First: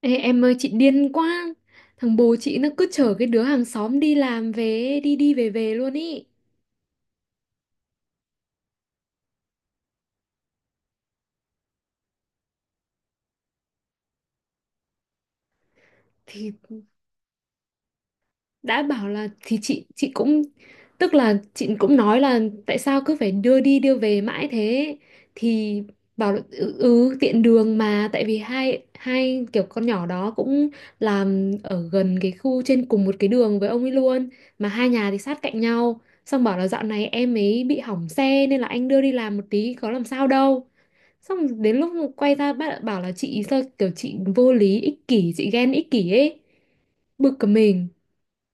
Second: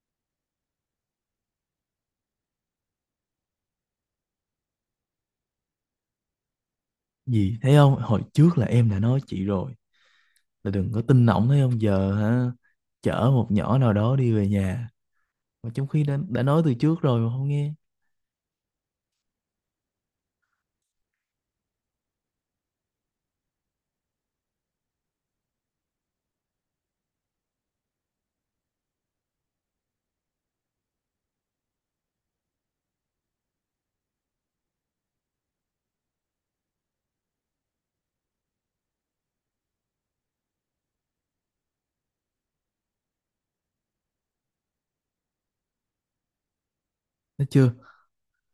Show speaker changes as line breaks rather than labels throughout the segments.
Ê, em ơi, chị điên quá. Thằng bố chị nó cứ chở cái đứa hàng xóm đi làm về, đi đi về về luôn ý.
Gì thấy không? Hồi trước là em đã nói chị rồi, là đừng có tin ổng, thấy không? Giờ hả, chở một nhỏ nào đó đi về nhà, mà trong khi đã
Thì
nói từ trước rồi mà không nghe.
đã bảo là, thì chị cũng, tức là chị cũng nói là tại sao cứ phải đưa đi đưa về mãi thế. Thì bảo là, ừ, tiện đường mà. Tại vì hai hai kiểu con nhỏ đó cũng làm ở gần cái khu, trên cùng một cái đường với ông ấy luôn. Mà hai nhà thì sát cạnh nhau. Xong bảo là dạo này em ấy bị hỏng xe, nên là anh đưa đi làm một tí có làm sao đâu. Xong đến lúc quay ra bác bảo là chị sao kiểu chị vô lý, ích kỷ, chị ghen ích kỷ ấy. Bực
Thấy
cả
chưa?
mình.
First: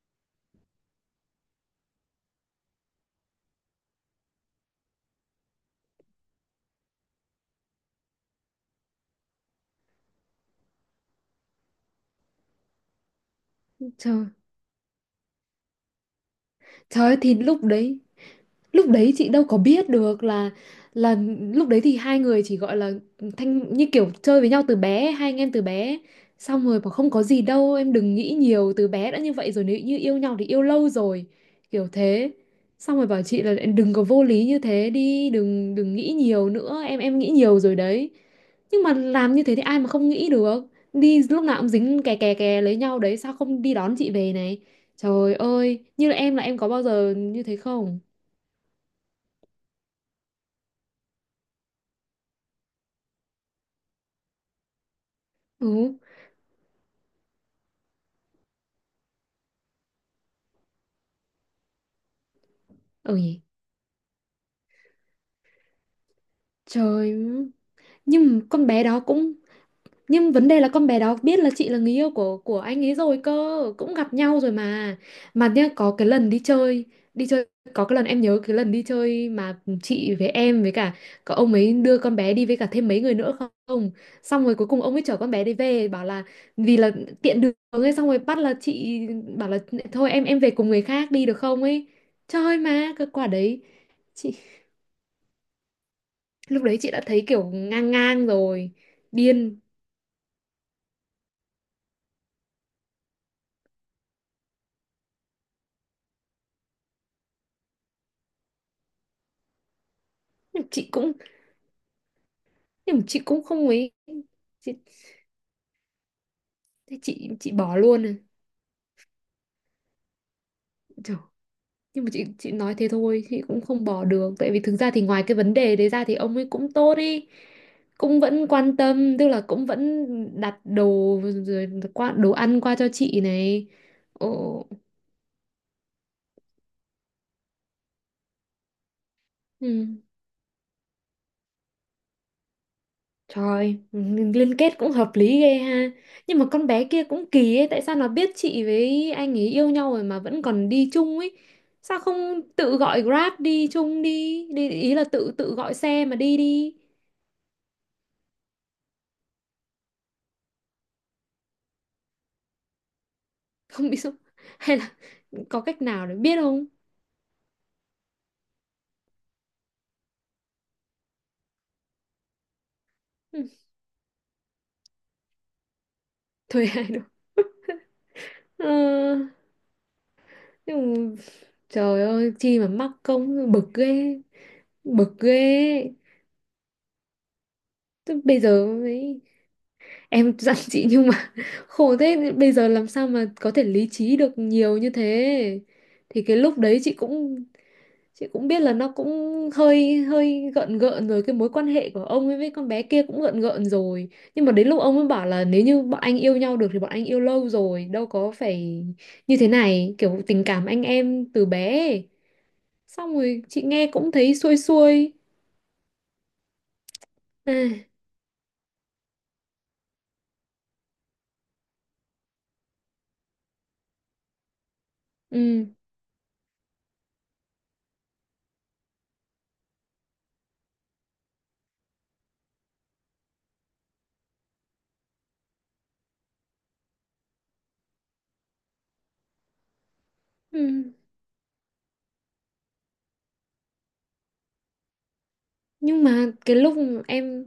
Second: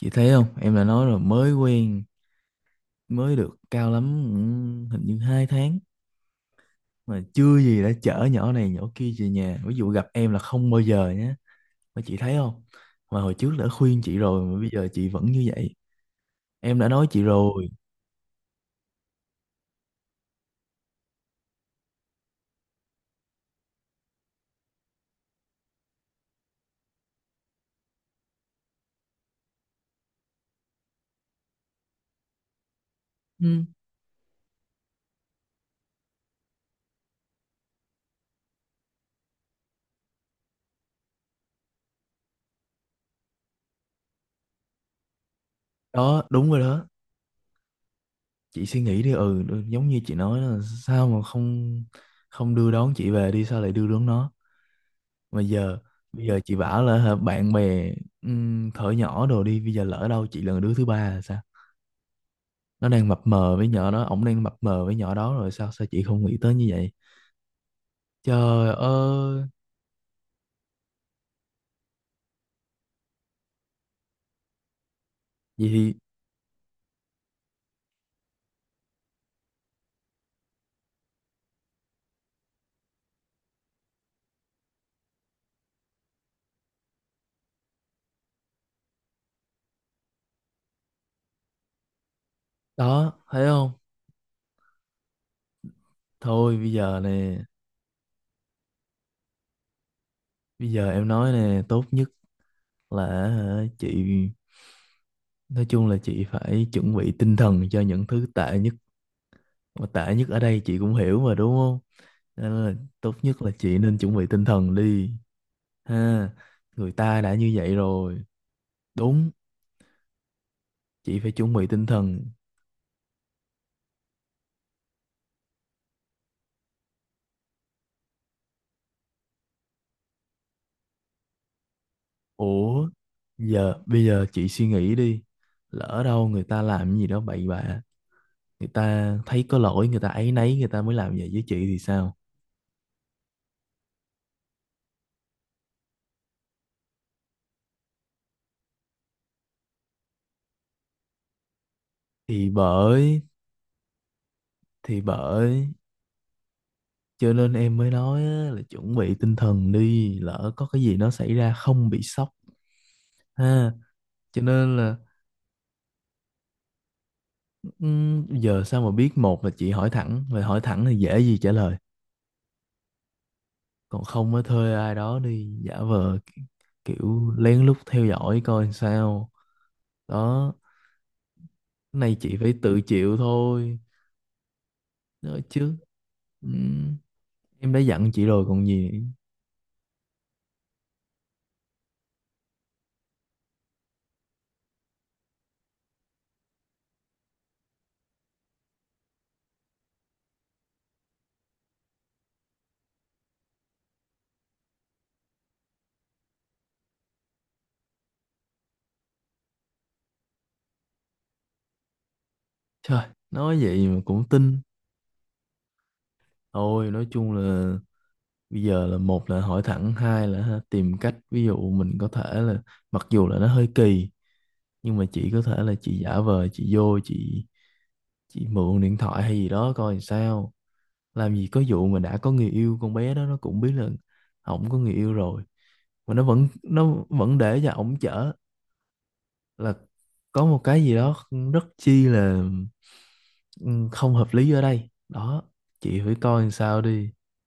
Chị thấy không, em đã nói rồi, mới quen, mới được cao lắm. Ừ, hình như hai tháng mà chưa gì đã chở nhỏ này nhỏ kia về nhà. Ví dụ gặp em là không bao giờ nhé. Mà chị thấy không, mà hồi trước đã khuyên chị
Trời,
rồi mà bây giờ chị vẫn như vậy. Em đã
trời
nói
ơi,
chị
thì lúc
rồi.
đấy, lúc đấy chị đâu có biết được là lúc đấy thì hai người chỉ gọi là thanh như kiểu chơi với nhau từ bé, hai anh em từ bé. Xong rồi bảo không có gì đâu em, đừng nghĩ nhiều, từ bé đã như vậy rồi, nếu như yêu nhau thì yêu lâu rồi, kiểu thế. Xong rồi bảo chị là
Ừ.
đừng có vô lý như thế đi, đừng đừng nghĩ nhiều nữa em nghĩ nhiều rồi đấy. Nhưng mà làm như thế thì ai mà không nghĩ được, đi lúc nào cũng dính kè kè kè lấy nhau đấy, sao không đi đón chị về này. Trời ơi, như là
Đó
em, là
đúng
em
rồi
có bao
đó,
giờ như thế không.
chị suy nghĩ đi. Ừ, Giống như chị nói là sao mà không, không đưa đón chị về, đi sao lại đưa đón nó? Mà giờ,
Ừ.
bây giờ chị bảo là hả, bạn bè. Thở nhỏ đồ đi, bây giờ lỡ đâu chị là đứa thứ ba là sao? Nó đang mập
Ôi
mờ với nhỏ đó, ổng đang mập mờ với nhỏ đó rồi, sao sao chị không nghĩ tới như vậy?
trời. Nhưng mà con
Trời
bé đó cũng,
ơi!
nhưng vấn đề là con bé đó biết là chị là người yêu của anh ấy rồi cơ, cũng gặp nhau rồi mà. Mà
Vậy
nhá, có
thì
cái lần đi chơi, đi chơi, có cái lần em nhớ cái lần đi chơi mà chị với em với cả, có ông ấy đưa con bé đi với cả thêm mấy người nữa không. Xong rồi cuối cùng ông ấy chở con bé đi về, bảo là vì là tiện đường ấy. Xong rồi bắt là chị, bảo là thôi em, về cùng người khác đi được không ấy. Trời, mà cái
đó,
quả
thấy
đấy
không?
chị
Thôi
lúc
bây
đấy chị
giờ
đã thấy
nè,
kiểu ngang ngang rồi. Điên.
bây giờ em nói nè, tốt nhất là hả, chị, nói chung là chị phải chuẩn bị tinh thần cho những thứ tệ nhất, mà tệ nhất ở đây
Nhưng mà
chị
chị
cũng
cũng,
hiểu mà đúng không? Nên là
nhưng mà
tốt
chị
nhất
cũng
là
không
chị
ấy.
nên chuẩn bị tinh
Chị,
thần đi, ha, người
thế
ta
chị
đã như
chị
vậy
bỏ luôn à?
rồi. Đúng,
Trời,
chị phải chuẩn bị tinh
nhưng mà
thần.
chị nói thế thôi, chị cũng không bỏ được, tại vì thực ra thì ngoài cái vấn đề đấy ra thì ông ấy cũng tốt đi, cũng vẫn quan tâm, tức là cũng vẫn đặt đồ, rồi qua đồ ăn qua cho
Ủa
chị này.
giờ, bây giờ chị suy
Ồ,
nghĩ đi, lỡ đâu người ta làm gì đó bậy bạ, người ta thấy có
ừ.
lỗi, người ta áy náy, người ta mới làm vậy với chị thì sao?
Trời, liên kết cũng hợp lý ghê ha. Nhưng mà con bé kia cũng kỳ ấy, tại sao nó biết chị với anh ấy yêu nhau rồi mà vẫn còn đi chung ấy? Sao không
thì
tự gọi
bởi
Grab đi chung đi, đi ý
thì
là tự tự
bởi
gọi xe mà đi đi.
cho nên em mới nói á, là chuẩn bị tinh thần đi, lỡ có cái gì nó xảy ra không bị sốc, ha.
Không biết sao.
Cho
Hay
nên
là
là
có cách nào để biết không?
ừm, giờ sao mà biết, một là chị hỏi thẳng, và hỏi thẳng thì dễ gì trả lời,
Ừ.
còn không mới thuê ai đó đi giả vờ
Thuê ai được.
kiểu lén lút theo dõi
Ờ,
coi sao. Đó,
nhưng mà,
cái
trời
này
ơi,
chị phải
chi mà
tự
mắc
chịu
công bực
thôi,
ghê, bực
nói chứ
ghê.
ừm, em đã dặn
Tức,
chị
bây
rồi
giờ
còn gì nữa.
ấy, em dặn chị nhưng mà khổ thế, bây giờ làm sao mà có thể lý trí được nhiều như thế. Thì cái lúc đấy chị cũng, chị cũng biết là nó cũng hơi hơi gợn gợn rồi, cái mối quan hệ của ông ấy với con bé kia cũng gợn gợn rồi. Nhưng mà đến lúc ông ấy bảo là nếu như bọn anh yêu nhau được thì bọn anh yêu lâu rồi, đâu có phải như thế này, kiểu tình cảm anh em từ bé ấy.
Trời,
Xong rồi
nói
chị
vậy
nghe
mà
cũng
cũng
thấy xuôi
tin.
xuôi.
Thôi nói chung
À,
là bây giờ là một là hỏi thẳng, hai là ha, tìm cách, ví dụ mình có thể là, mặc dù là nó hơi kỳ, nhưng mà chị có thể
ừ,
là chị giả vờ chị vô, chị mượn điện thoại hay gì đó coi làm sao. Làm gì có vụ mà đã có người yêu, con bé đó nó cũng biết là ổng có người yêu rồi mà nó vẫn để cho ổng chở, là có một cái
ừ.
gì đó rất chi là ừ, không hợp lý ở đây đó. Chị
Nhưng
phải
mà
coi làm
cái lúc
sao đi.
em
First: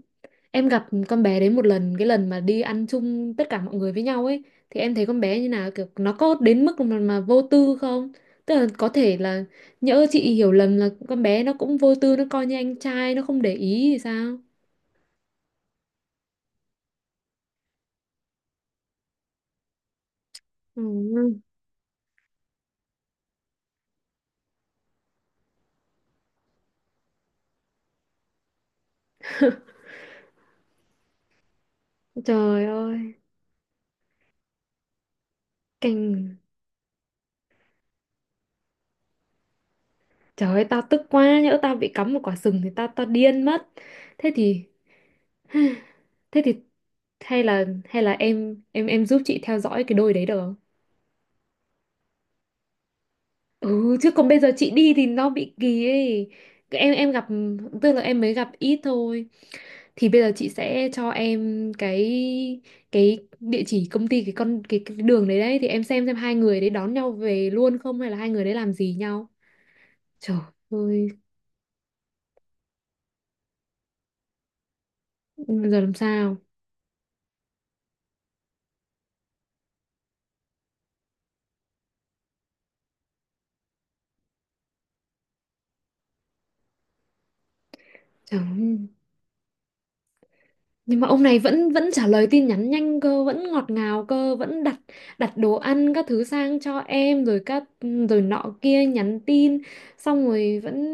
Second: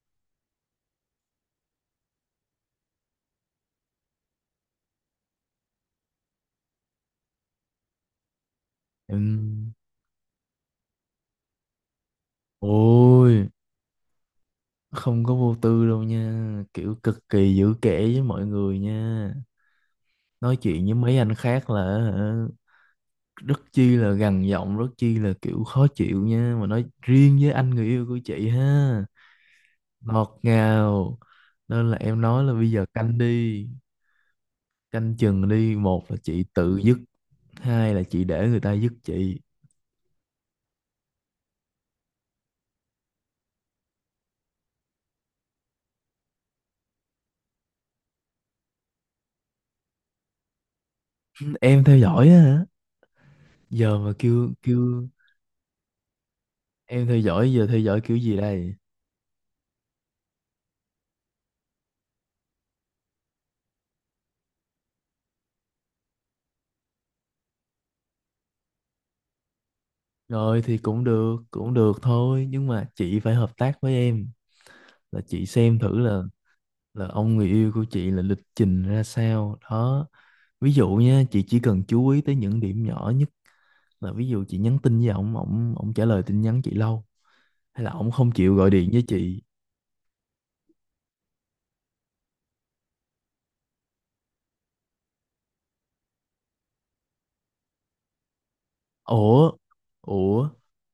em gặp con bé đấy một lần, cái lần mà đi ăn chung tất cả mọi người với nhau ấy, thì em thấy con bé như nào, kiểu nó có đến mức mà vô tư không, tức là có thể là
Em
nhỡ chị hiểu lầm là con bé nó cũng vô tư, nó coi như anh trai, nó
ôi,
không để ý thì sao.
không có vô tư đâu nha, kiểu cực kỳ giữ kẽ với mọi người nha, nói
Ừ,
chuyện với mấy anh khác là hả, rất chi là gằn giọng, rất chi là kiểu khó chịu nha, mà nói riêng với anh người yêu của chị ha, ngọt ngào. Nên là em nói là
trời
bây giờ
ơi,
canh đi, canh chừng đi, một là chị
kinh.
tự dứt, hai là chị để người ta dứt chị.
Trời ơi, tao tức quá, nhỡ tao bị cắm một quả sừng thì tao tao điên mất. Thế thì, thế thì hay là, hay là em giúp chị theo dõi cái đôi đấy được không.
Em theo dõi á hả? Giờ
Ừ,
mà
chứ còn bây giờ
kêu
chị đi thì
kêu
nó bị kỳ ấy. Cái, Em
em
em
theo
gặp,
dõi, giờ theo
tức
dõi
là
kiểu
em mới
gì
gặp
đây?
ít thôi. Thì bây giờ chị sẽ cho em cái địa chỉ công ty, cái con cái đường đấy đấy, thì em xem hai người đấy đón nhau về luôn không hay là hai người đấy làm gì nhau. Trời
Rồi thì cũng
ơi,
được, cũng được thôi, nhưng mà chị phải hợp tác với em, là chị xem
giờ làm
thử là
sao?
là ông người yêu của chị là lịch trình ra sao đó. Ví dụ nha, chị chỉ cần chú ý tới những điểm nhỏ nhất, là ví dụ chị nhắn tin với ổng, ổng trả lời tin nhắn chị lâu, hay là ổng không
Trời
chịu gọi
ơi.
điện với chị.
Nhưng mà ông này vẫn vẫn trả lời tin nhắn nhanh cơ, vẫn ngọt ngào cơ, vẫn đặt, đặt đồ ăn các thứ sang cho em, rồi các, rồi nọ kia nhắn
Ủa.
tin, xong
Ủa.
rồi vẫn,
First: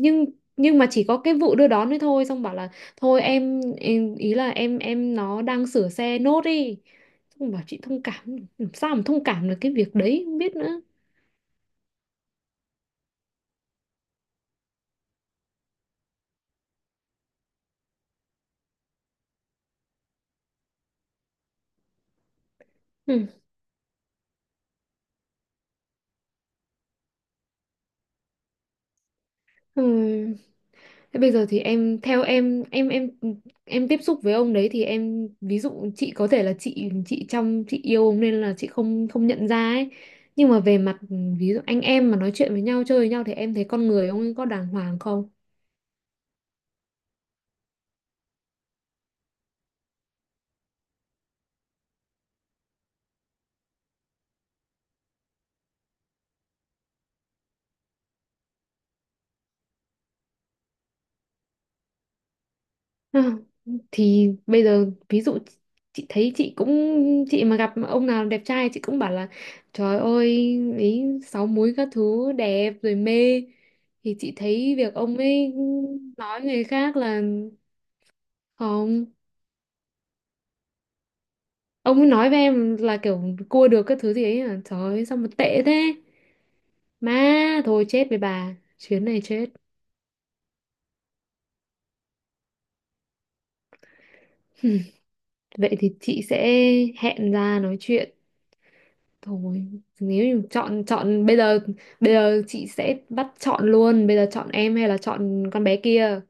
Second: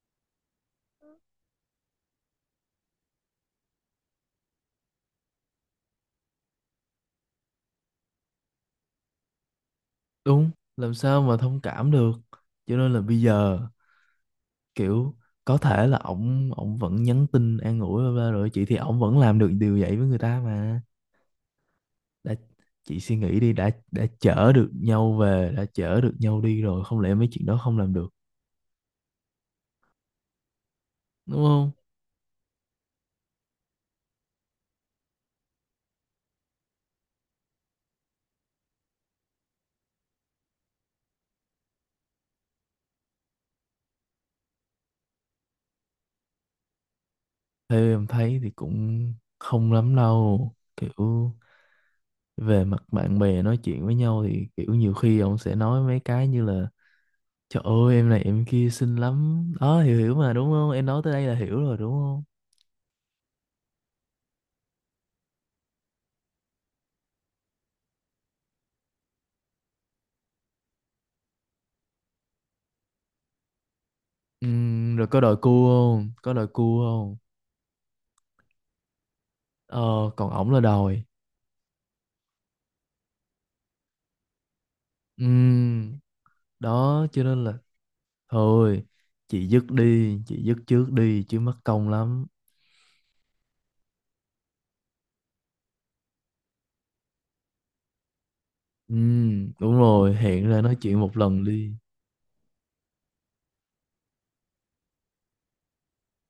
nhưng nhưng mà chỉ có cái vụ đưa đón ấy thôi, xong bảo là thôi em ý là em nó đang sửa xe nốt đi, xong bảo chị thông cảm. Làm sao mà thông cảm được cái việc đấy, không
Đúng,
biết nữa.
làm sao mà thông cảm được. Cho nên là bây giờ kiểu có thể là ổng ổng vẫn nhắn tin an ủi bla bla rồi chị, thì ổng vẫn làm được điều vậy với người ta mà. Đã, chị suy
Ừ.
nghĩ đi, đã chở được nhau về, đã chở được nhau đi rồi, không lẽ mấy chuyện đó không làm được?
Ừ. Thế bây
Đúng
giờ thì
không?
em theo em, em tiếp xúc với ông đấy thì em, ví dụ chị có thể là chị trong chị yêu ông nên là chị không không nhận ra ấy. Nhưng mà về mặt, ví dụ anh em mà nói chuyện với nhau, chơi với nhau, thì em thấy con người ông ấy có đàng hoàng không?
Theo em thấy thì cũng không lắm đâu. Kiểu về mặt bạn bè nói chuyện với nhau thì kiểu nhiều khi ông sẽ nói mấy cái như là, trời ơi em này em kia xinh lắm. Đó, hiểu hiểu mà đúng không? Em nói tới đây là hiểu rồi đúng không?
À, thì bây giờ ví dụ chị thấy chị cũng, chị mà gặp ông nào đẹp trai chị cũng bảo là trời ơi ý, sáu múi các thứ đẹp rồi mê, thì chị thấy việc
Rồi
ông
có đòi
ấy
cua không? Có
nói
đòi
người
cua
khác
không?
là không.
Ờ, còn ổng là đòi.
Ông ấy nói với em là kiểu cua được cái thứ gì ấy à, trời ơi sao mà tệ thế.
Ừm, đó cho nên là
Má, thôi chết với bà,
thôi
chuyến này chết.
chị dứt đi, chị dứt trước đi chứ mất công lắm.
Vậy thì chị sẽ hẹn ra nói chuyện, thôi
Đúng rồi,
nếu như
hẹn ra nói
chọn
chuyện một
chọn bây
lần
giờ,
đi.
bây giờ chị sẽ bắt chọn luôn, bây giờ chọn em hay là chọn con bé kia,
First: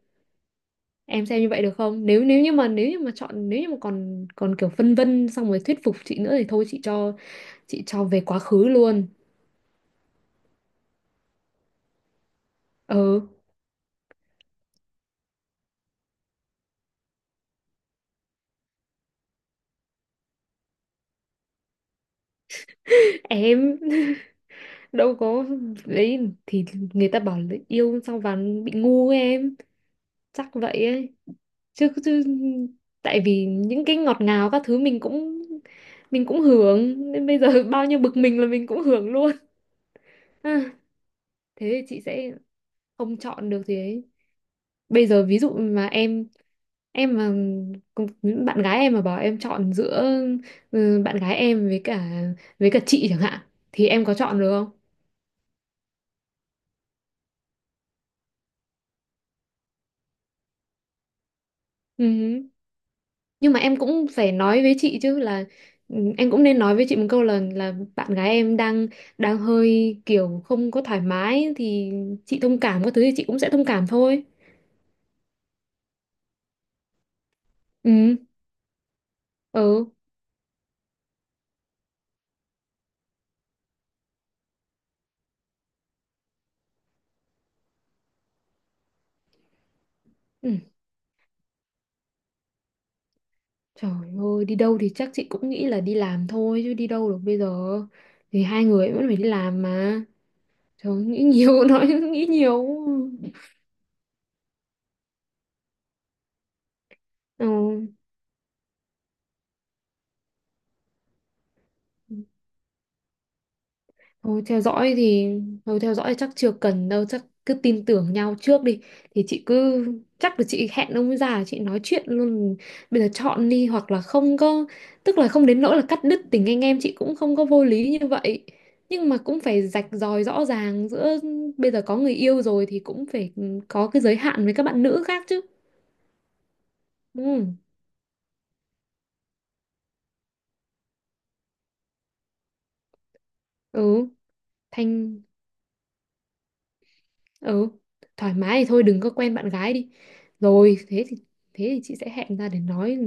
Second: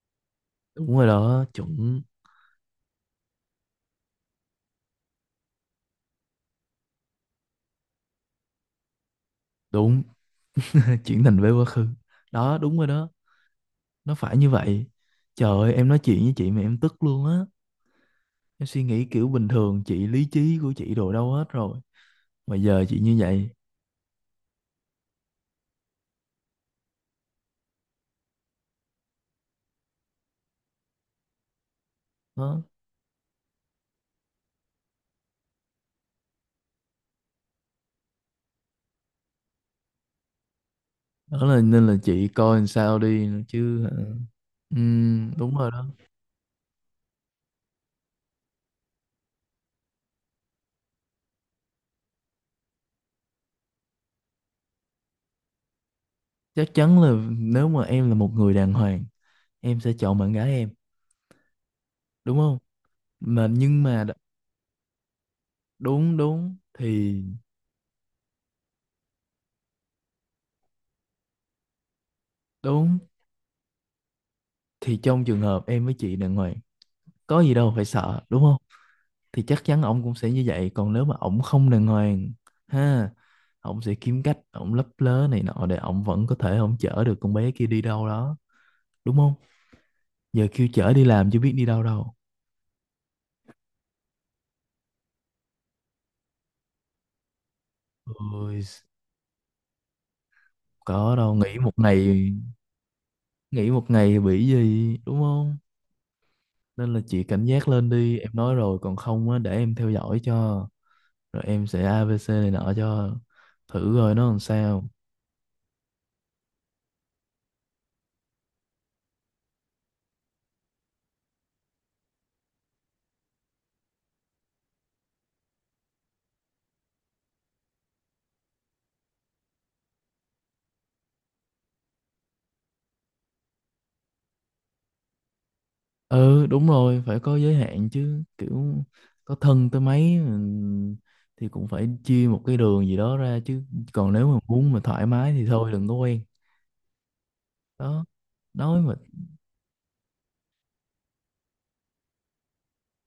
Đúng rồi
em xem
đó,
như vậy được
chuẩn.
không. Nếu, nếu như mà chọn, nếu như mà còn, còn kiểu phân vân xong rồi thuyết phục chị nữa thì thôi chị chị cho về quá khứ luôn.
Đúng, chuyển tình về quá khứ. Đó đúng rồi đó,
Ừ.
nó phải như vậy. Trời ơi em nói chuyện với chị mà em tức luôn á. Em suy nghĩ kiểu bình thường, chị lý trí của chị đồ đâu hết rồi, mà giờ chị như vậy.
Em đâu có đấy, thì người ta bảo là yêu xong vào bị ngu ấy em, chắc vậy ấy chứ, chứ
Đó,
tại vì những cái ngọt ngào các thứ mình cũng, mình cũng hưởng, nên bây giờ bao nhiêu bực mình là mình cũng hưởng luôn. À,
đó là
thế thì
nên là
chị
chị
sẽ
coi làm sao
không
đi
chọn được gì
chứ hả?
ấy, bây giờ ví dụ
Đúng rồi đó.
mà em mà cùng-, bạn gái em mà bảo em chọn giữa, ừ, bạn gái em với cả, với cả chị chẳng hạn, thì em có chọn được không.
Chắc chắn là nếu mà em là một người đàng hoàng, em sẽ chọn bạn gái em, đúng
Ừ.
không? Mà
Nhưng mà em
nhưng mà
cũng
đ-
phải nói với chị chứ, là, ừ,
Đúng,
em cũng
đúng
nên nói với chị một
thì,
câu là bạn gái em đang, đang hơi kiểu không có thoải mái, thì chị thông cảm, có
đúng
thứ thì chị cũng sẽ thông cảm thôi.
thì trong trường hợp em với chị đàng hoàng, có gì đâu phải
Ừ.
sợ, đúng không? Thì chắc chắn
Ừ.
ổng cũng sẽ như vậy, còn nếu mà ổng không đàng hoàng ha, ổng sẽ kiếm cách, ổng lấp lớ này nọ để ổng vẫn có thể ổng chở được con bé kia đi đâu đó, đúng không? Giờ
Ừ,
kêu chở đi làm chứ biết đi đâu đâu.
trời ơi, đi đâu thì chắc chị cũng nghĩ là đi làm thôi chứ đi đâu được bây giờ, thì
Ôi,
hai người vẫn phải đi làm mà. Trời ơi,
có
nghĩ
đâu, nghỉ
nhiều
một
nói
ngày,
nghĩ nhiều.
nghỉ một ngày bị gì đúng không? Nên là chị cảnh giác lên đi, em nói rồi, còn không á để em theo dõi cho, rồi em sẽ
Ừ.
ABC này nọ cho thử rồi nó làm
Thôi theo
sao.
dõi thì, thôi theo dõi chắc chưa cần đâu, chắc cứ tin tưởng nhau trước đi. Thì chị cứ, chắc là chị hẹn ông ấy ra chị nói chuyện luôn, bây giờ chọn đi, hoặc là không có, tức là không đến nỗi là cắt đứt tình anh em, chị cũng không có vô lý như vậy, nhưng mà cũng phải rạch ròi rõ ràng giữa, bây giờ có người yêu rồi thì cũng phải có cái giới hạn với các bạn nữ khác chứ.
Ừ đúng rồi, phải có giới
Ừ.
hạn chứ, kiểu có thân tới mấy thì cũng phải chia một cái đường gì đó ra chứ.
Ừ.
Còn nếu mà muốn mà thoải
Thanh,
mái thì thôi đừng có quen.
ừ,
Đó,
thoải mái thì
nói
thôi
mà.
đừng có quen bạn gái đi. Rồi thế thì, thế thì chị sẽ hẹn ra để nói,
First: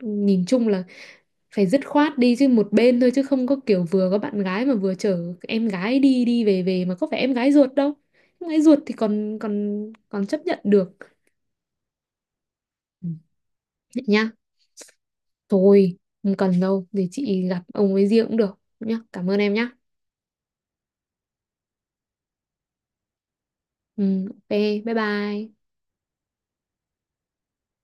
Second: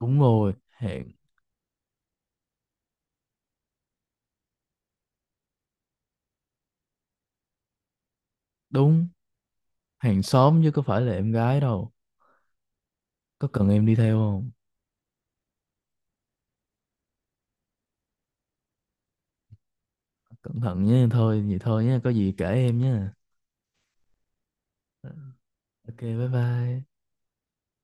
Đúng
nhìn
rồi,
chung là
hẹn.
phải dứt khoát đi chứ, một bên thôi chứ không có kiểu vừa có bạn gái mà vừa chở em gái đi đi về về, mà có phải em gái ruột đâu, em gái ruột thì
Đúng.
còn còn
Hàng
còn chấp nhận
xóm chứ có
được.
phải là em gái đâu.
Ừ,
Có cần em đi
vậy
theo
nhá,
không?
thôi không cần đâu, để chị gặp ông ấy riêng cũng được nhá, cảm ơn em nhá.
Cẩn thận nhé, thôi vậy thôi nhé, có gì kể em nhé.
Ừ, ok, bye bye.
OK, bye bye.